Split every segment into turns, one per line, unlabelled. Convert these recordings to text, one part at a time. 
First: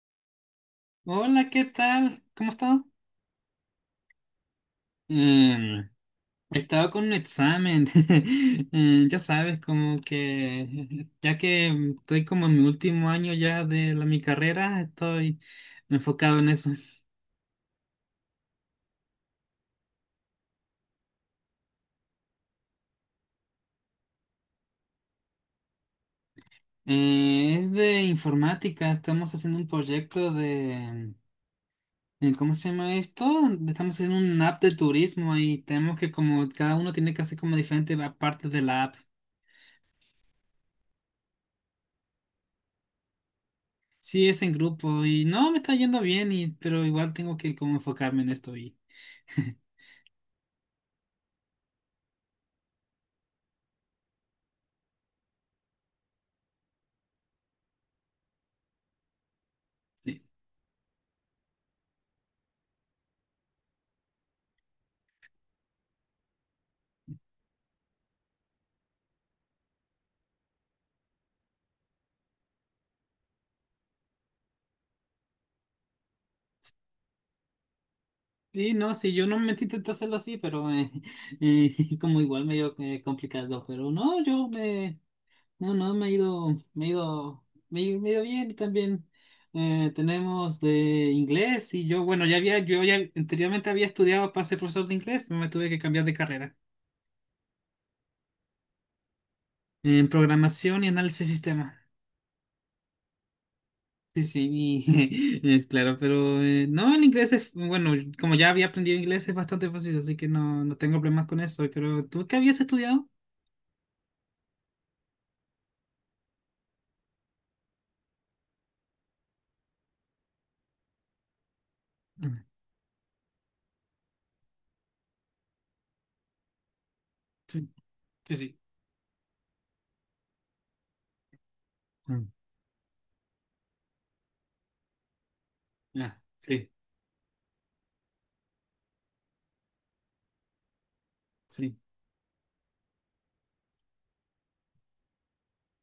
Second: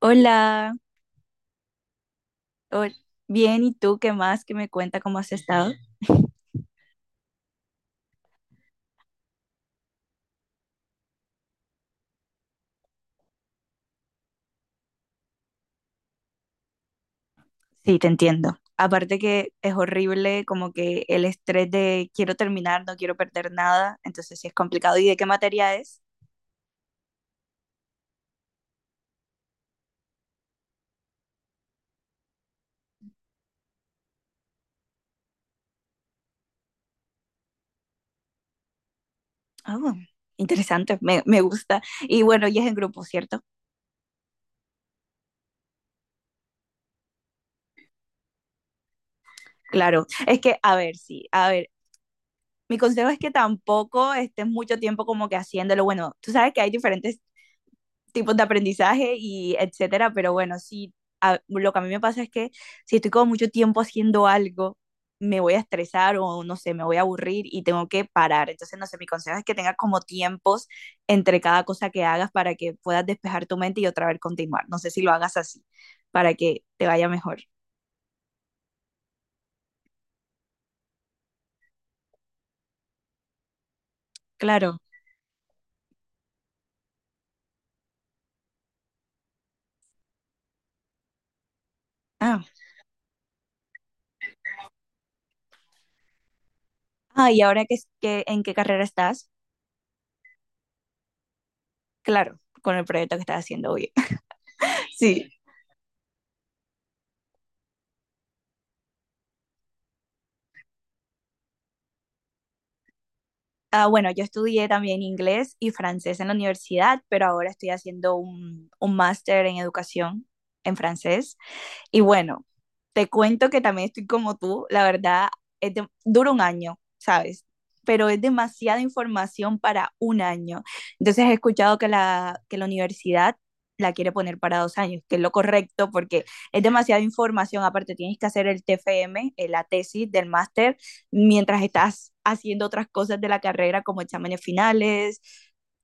Hola,
Hola, ¿qué tal? ¿Cómo has estado?
hol- bien, ¿y tú qué más? ¿Qué me cuenta cómo has estado?
Em, He estado con un examen. Ya sabes, como que ya que estoy como en mi último año ya de mi carrera, estoy enfocado en eso.
Sí, te entiendo. Aparte que es horrible como que el estrés de quiero terminar, no quiero perder nada, entonces sí es complicado. ¿Y de qué materia es?
Es de informática, estamos haciendo un proyecto de. ¿Cómo se llama esto? Estamos haciendo un app de turismo y tenemos que como cada uno tiene que hacer como diferentes partes de la app.
Oh, interesante, me gusta. Y bueno, y es en grupo, ¿cierto?
Sí, es en grupo y no, me está yendo bien, y, pero igual tengo que como enfocarme en esto y
Claro, es que, a ver, sí, a ver, mi consejo es que tampoco estés mucho tiempo como que haciéndolo. Bueno, tú sabes que hay diferentes tipos de aprendizaje y etcétera,
sí.
pero bueno, sí, lo que a mí me pasa es que si estoy como mucho tiempo haciendo algo, me voy a estresar o no sé, me voy a aburrir y tengo que parar. Entonces, no sé, mi consejo es que tengas como tiempos entre cada cosa que hagas para que puedas despejar tu mente y otra vez continuar. No sé si lo hagas así, para que te vaya mejor.
Sí, no, sí, yo no me intento hacerlo así, pero como igual medio complicado, pero no,
Claro.
no, no, me ha ido bien y también tenemos de inglés y yo, bueno,
Ah,
yo ya anteriormente había estudiado para ser profesor de inglés, pero me tuve que cambiar de carrera
ah, y ahora que, que en qué carrera estás,
en programación y análisis de sistemas.
claro, con el proyecto que estás haciendo hoy.
Sí, sí,
Sí.
es claro, pero no, el inglés bueno, como ya había aprendido inglés es bastante fácil, así que no, no tengo problemas con eso. Pero ¿tú qué habías estudiado?
Ah, bueno, yo estudié también inglés y francés en la universidad, pero ahora estoy haciendo un máster en educación en francés. Y
Ah,
bueno, te cuento que también estoy como tú, la verdad, es dura un año, ¿sabes?
sí,
Pero es
sí, sí.
demasiada información para un año. Entonces he escuchado que
Mm.
que la universidad la quiere poner para 2 años, que es lo correcto
Ah,
porque es
sí,
demasiada información. Aparte, tienes que hacer el TFM, la tesis del máster, mientras
sí.
estás haciendo otras cosas de la carrera como exámenes finales,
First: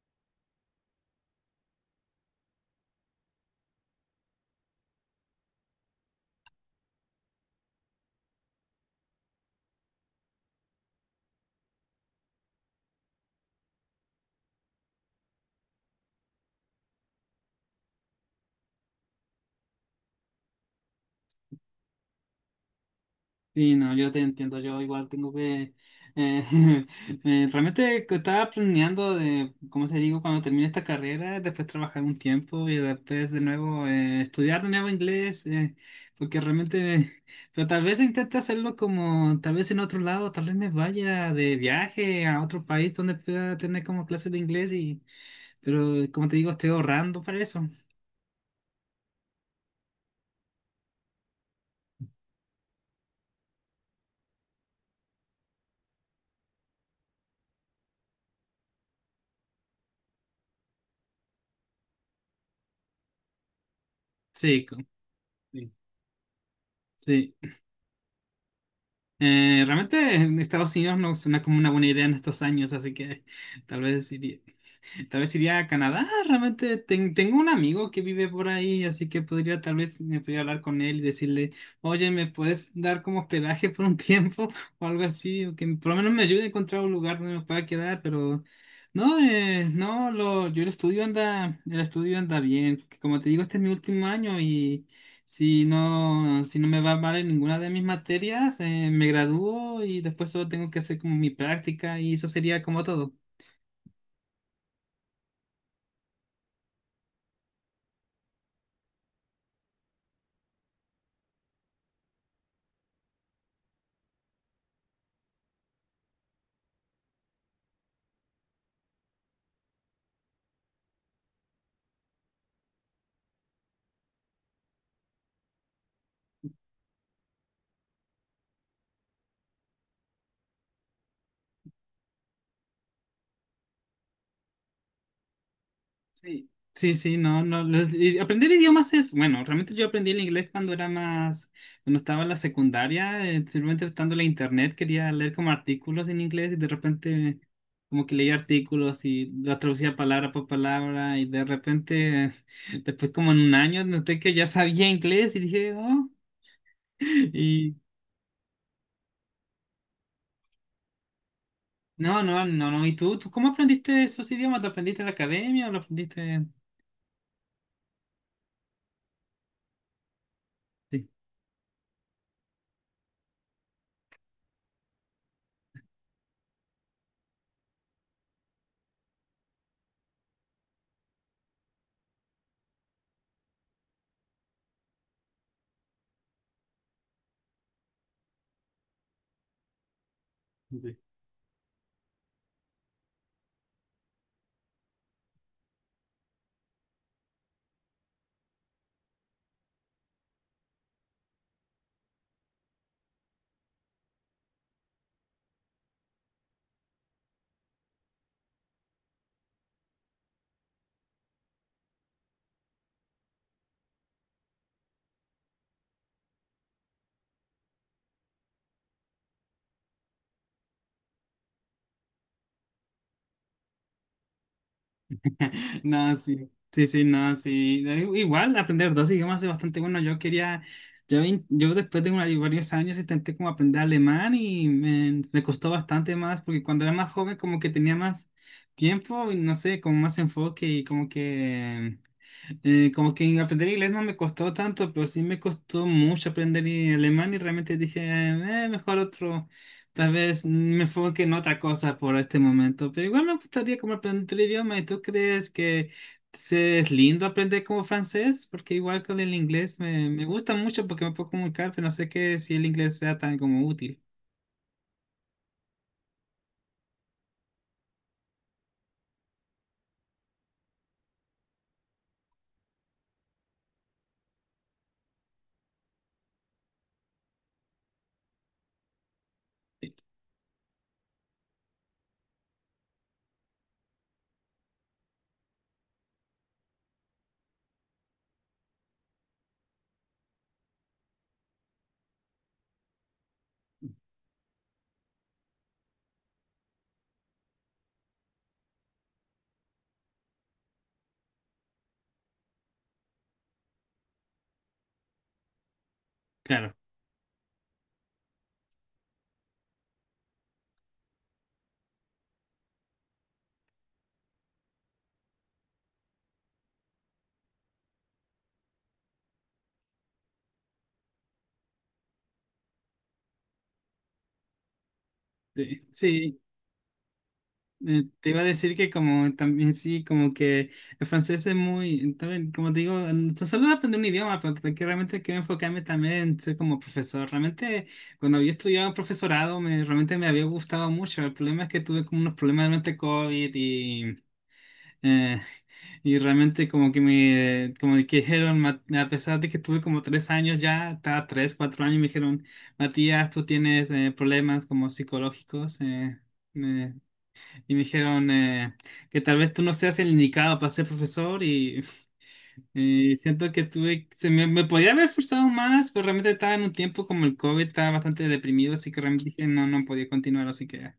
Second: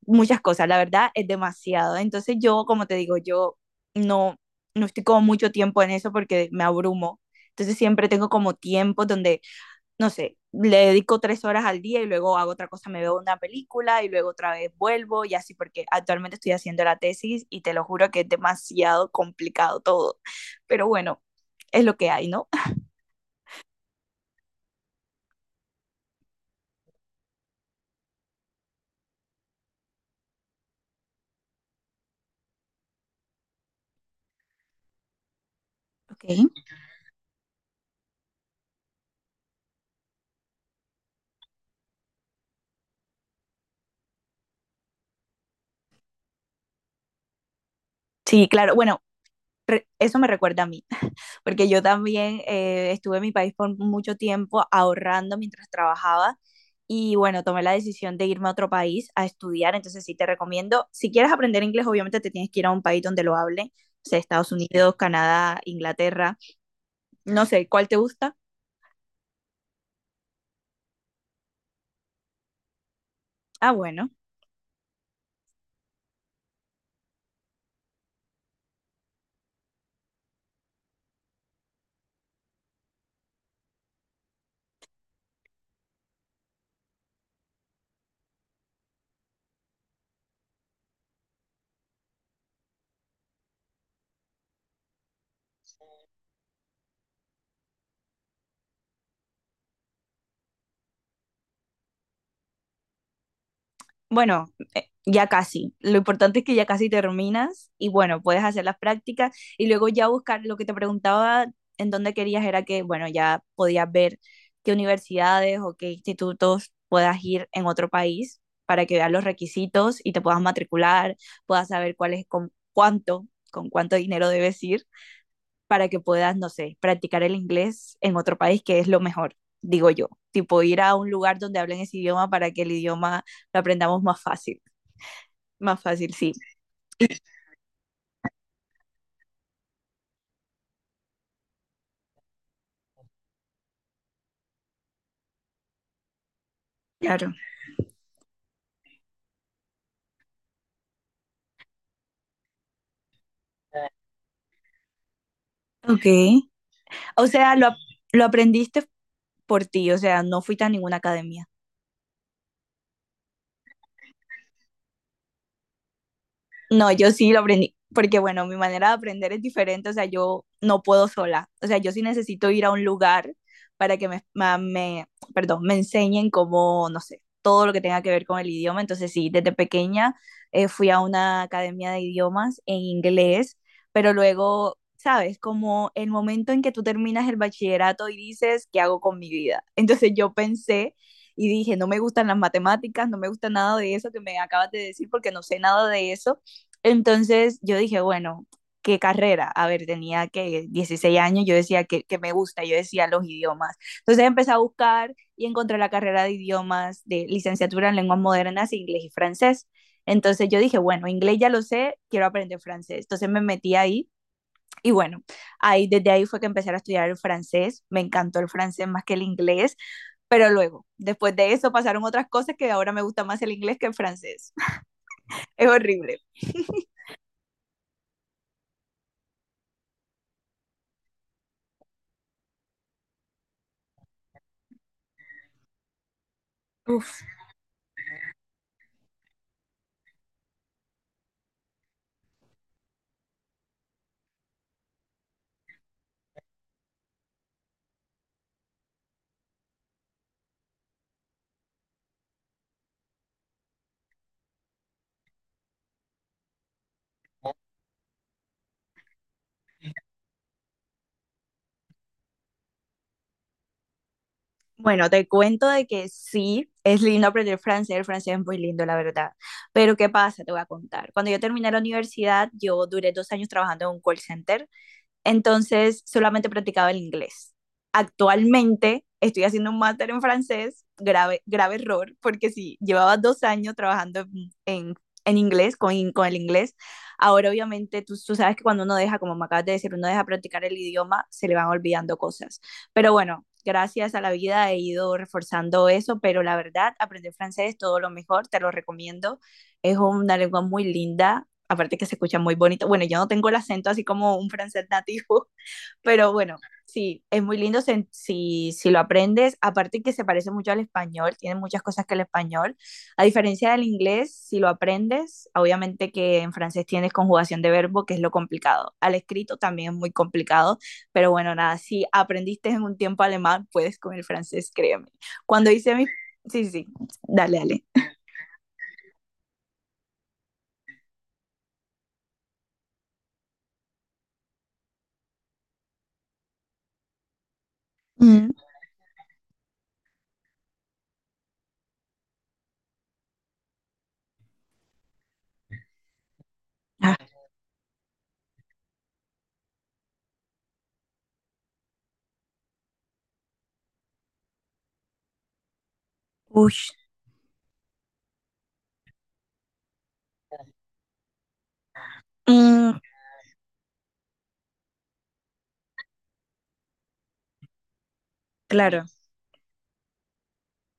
muchas cosas. La verdad, es demasiado. Entonces yo, como te digo, yo... No, no estoy como mucho tiempo en eso porque me abrumo. Entonces siempre tengo como tiempos donde, no sé, le dedico 3 horas al día y luego hago otra cosa, me veo una película y luego otra vez vuelvo y así porque actualmente estoy haciendo la tesis y te lo juro que es demasiado complicado todo. Pero bueno, es lo que hay, ¿no?
Sí, no, yo te entiendo, yo igual tengo que... eh, realmente que estaba planeando ¿cómo se digo? Cuando termine esta carrera, después trabajar un tiempo y después de nuevo estudiar de nuevo inglés,
Ok.
porque realmente, pero tal vez intente hacerlo como, tal vez en otro lado, tal vez me vaya de viaje a otro país donde pueda tener como clases de inglés y, pero como te digo, estoy ahorrando para eso.
Sí, claro. Bueno, eso me recuerda a mí, porque yo también estuve en mi país por mucho tiempo ahorrando mientras trabajaba y bueno, tomé la decisión de irme a otro país a estudiar, entonces sí te recomiendo, si quieres aprender inglés, obviamente te tienes que ir a un país donde lo hable, o sea, Estados
Sí,
Unidos, Canadá,
sí,
Inglaterra,
sí.
no sé, ¿cuál te gusta?
Realmente en Estados Unidos no suena como una buena idea en estos años, así que
Ah,
tal vez
bueno.
iría. Tal vez iría a Canadá. Realmente tengo un amigo que vive por ahí, así que podría tal vez me podría hablar con él y decirle, oye, ¿me puedes dar como hospedaje por un tiempo o algo así? O que por lo menos me ayude a encontrar un lugar donde me pueda quedar, pero no, yo el estudio anda bien. Porque Como te digo, este es mi último año y si no, si no me va mal en ninguna de mis materias, me gradúo y después solo tengo que hacer como mi práctica y eso sería como todo.
Bueno, ya casi. Lo importante es que ya casi terminas y bueno, puedes hacer las prácticas y luego ya buscar lo que te preguntaba en dónde querías era que, bueno, ya podías ver qué universidades o qué institutos puedas ir en otro país para que veas los requisitos y te puedas matricular, puedas saber cuál es con cuánto dinero debes ir para que puedas, no sé, practicar el inglés en otro país que es lo mejor, digo yo. Tipo ir a un lugar donde hablen ese idioma para que el idioma lo aprendamos más fácil. Más fácil, sí,
Sí, sí, sí, no, no. Y aprender idiomas es, bueno, realmente yo aprendí el inglés cuando estaba en la secundaria, simplemente estando en la internet, quería leer como artículos en inglés y de
claro.
repente como que leía artículos y la traducía palabra por palabra y de repente, después como en un año, noté que ya sabía inglés y dije,
Ok.
oh,
O sea,
y
lo aprendiste por ti, o sea, no fuiste a ninguna academia.
no, no, no, no. ¿Y tú cómo aprendiste esos idiomas? ¿Lo aprendiste en la academia o lo aprendiste?
No, yo sí lo aprendí, porque bueno, mi manera de aprender es diferente, o sea, yo no puedo
Sí.
sola, o sea, yo sí necesito ir a un lugar para que perdón, me enseñen cómo, no sé, todo lo que tenga que ver con el idioma, entonces sí, desde pequeña fui a una academia de idiomas en inglés, pero luego, ¿sabes? Como el momento en que tú terminas el bachillerato y dices, ¿qué hago con mi vida? Entonces yo pensé
Sí.
y dije, no me gustan las matemáticas, no me gusta nada de eso que me acabas de decir porque no sé nada de eso entonces yo dije, bueno, ¿qué carrera? A ver, tenía que 16 años, yo decía me gusta, yo decía los idiomas. Entonces empecé a buscar y encontré la carrera de idiomas de licenciatura en lenguas modernas, inglés y francés. Entonces yo dije, bueno, inglés ya lo sé, quiero aprender francés. Entonces me metí ahí y bueno, ahí desde ahí fue que empecé a estudiar el francés. Me encantó el francés más que el inglés, pero luego, después de eso pasaron otras cosas que ahora me gusta más el inglés que el francés. Es
No,
horrible.
sí, sí, sí, no, sí. Igual aprender dos idiomas es bastante bueno. Yo después de varios años intenté como aprender alemán y me costó bastante más porque cuando era más
Uf.
joven como que tenía más tiempo y no sé, como más enfoque y como que aprender inglés no me costó tanto, pero sí me costó mucho aprender alemán y realmente dije, mejor otro, tal vez me enfoque en otra cosa por este momento, pero igual me gustaría como aprender el idioma y tú crees que es lindo aprender como francés, porque igual con el inglés me gusta mucho porque me puedo comunicar, pero no sé qué si el inglés sea tan como útil.
Bueno, te cuento de que sí, es lindo aprender francés, el francés es muy lindo, la verdad. Pero ¿qué pasa? Te voy a contar. Cuando yo terminé la universidad, yo duré 2 años trabajando en un call center entonces, solamente practicaba el inglés. Actualmente estoy haciendo un máster en francés, grave, grave error, porque si sí, llevaba 2 años trabajando en, en inglés, con el inglés, ahora obviamente tú sabes que cuando uno deja, como me acabas de decir, uno deja practicar el idioma, se le van olvidando cosas. Pero bueno, gracias a la vida he ido reforzando eso, pero la verdad, aprender francés es todo lo mejor, te lo recomiendo. Es una lengua muy linda, aparte que se escucha muy bonito. Bueno, yo no tengo el acento así como un francés nativo, pero bueno,
Claro.
sí, es muy lindo si, si, si lo aprendes. Aparte que se parece mucho al español, tiene muchas cosas que el español. A diferencia del inglés, si lo aprendes, obviamente que en francés tienes conjugación de verbo, que es lo complicado. Al escrito también es muy complicado, pero bueno, nada, si aprendiste en un tiempo alemán, puedes con el francés, créeme. Cuando
Sí,
hice mi...
sí,
Sí, sí, sí, dale, dale.
Te iba a decir que como también sí, como que el francés es muy, también, como te digo, solo aprender un idioma, pero que realmente quiero enfocarme también en ser como profesor. Realmente cuando
Mm.
había estudiado profesorado, realmente me había gustado mucho. El problema es que tuve como unos problemas durante COVID eh, y realmente como que
Ah,
como que dijeron, a pesar de que tuve como tres años ya, estaba tres, cuatro años, me dijeron, Matías, tú tienes problemas como psicológicos.
uy.
Eh, y me dijeron que tal vez tú no seas el indicado para ser profesor y,
Mm,
y siento que me podía haber esforzado más, pero realmente estaba en un tiempo como el COVID, estaba bastante deprimido, así que
claro,
realmente dije no, no podía continuar, así que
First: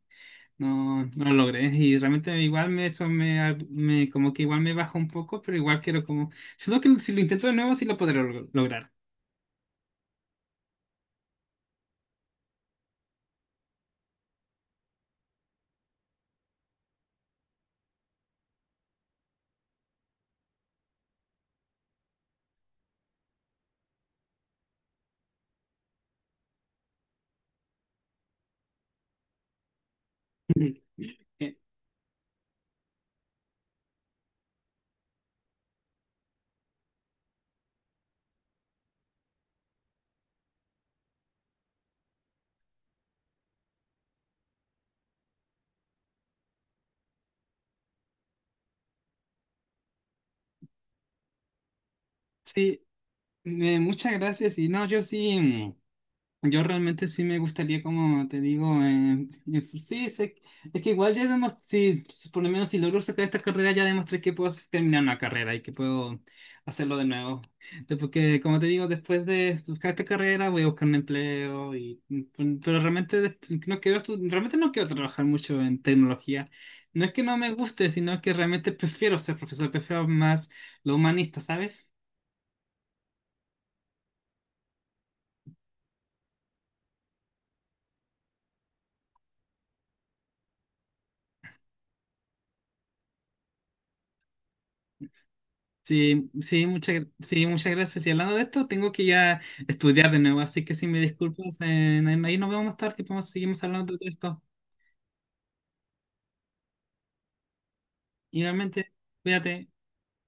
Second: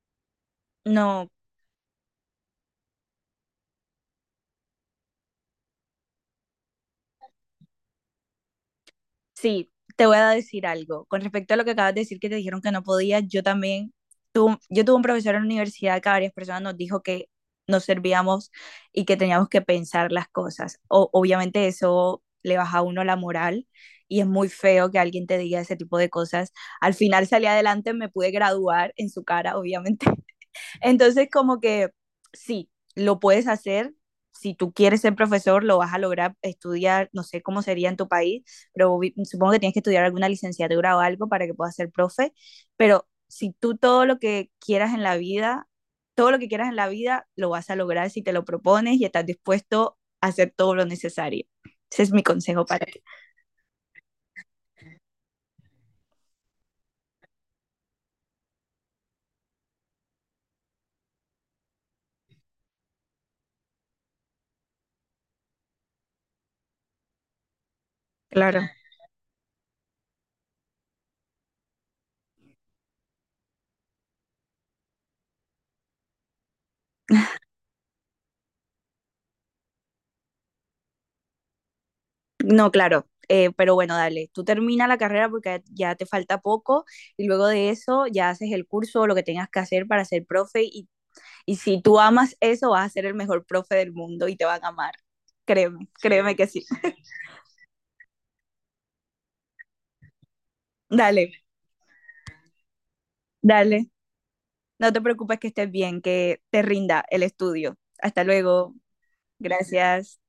no, no
no.
lo logré. Y realmente igual eso me, ar- me- como que igual me bajó un poco, pero igual quiero como, siento que si lo intento de nuevo sí lo podré lograr.
Sí, te voy a decir algo. Con respecto a lo que acabas de decir, que te dijeron que no podías, yo también, yo tuve un profesor en la universidad que a varias personas nos dijo que nos servíamos y que teníamos que pensar las cosas. Obviamente eso le baja a uno la moral y es muy feo que alguien te diga ese tipo de cosas. Al final salí adelante, me pude graduar en su cara, obviamente. Entonces,
Eh,
como que sí, lo puedes hacer. Si tú quieres ser profesor, lo vas a lograr estudiar, no sé cómo sería en tu país, pero supongo que tienes que estudiar alguna licenciatura o algo para que puedas ser profe. Pero si tú todo lo que quieras en la vida, todo lo que quieras en la vida, lo vas a lograr si te lo propones y estás dispuesto a hacer todo lo necesario. Ese es mi consejo
Sí,
para ti.
muchas gracias y no, yo sí. Yo realmente sí me gustaría, como te digo, pues sí, es que igual ya demostré, si por lo menos si logro sacar esta carrera, ya demostré que puedo terminar una carrera y que puedo hacerlo de nuevo. Porque, como te
Claro.
digo, después de buscar esta carrera voy a buscar un empleo, y, pues, pero realmente no quiero, realmente no quiero trabajar mucho en tecnología. No es que no me guste, sino que realmente prefiero ser profesor, prefiero más lo humanista, ¿sabes?
No, claro. Eh, pero bueno, dale, tú termina la carrera porque ya te falta poco y luego de eso ya haces el curso o lo que tengas que hacer para ser profe y si tú amas eso vas a ser el mejor profe del mundo y te van a amar. Créeme,
Sí,
créeme que sí.
sí, sí, muchas gracias. Y hablando de esto, tengo que ya estudiar de nuevo, así que si me
Dale,
disculpas, ahí nos vemos más tarde y seguimos
dale.
hablando de esto.
No te preocupes que estés bien, que te rinda el estudio. Hasta luego.
Igualmente, cuídate.
Gracias.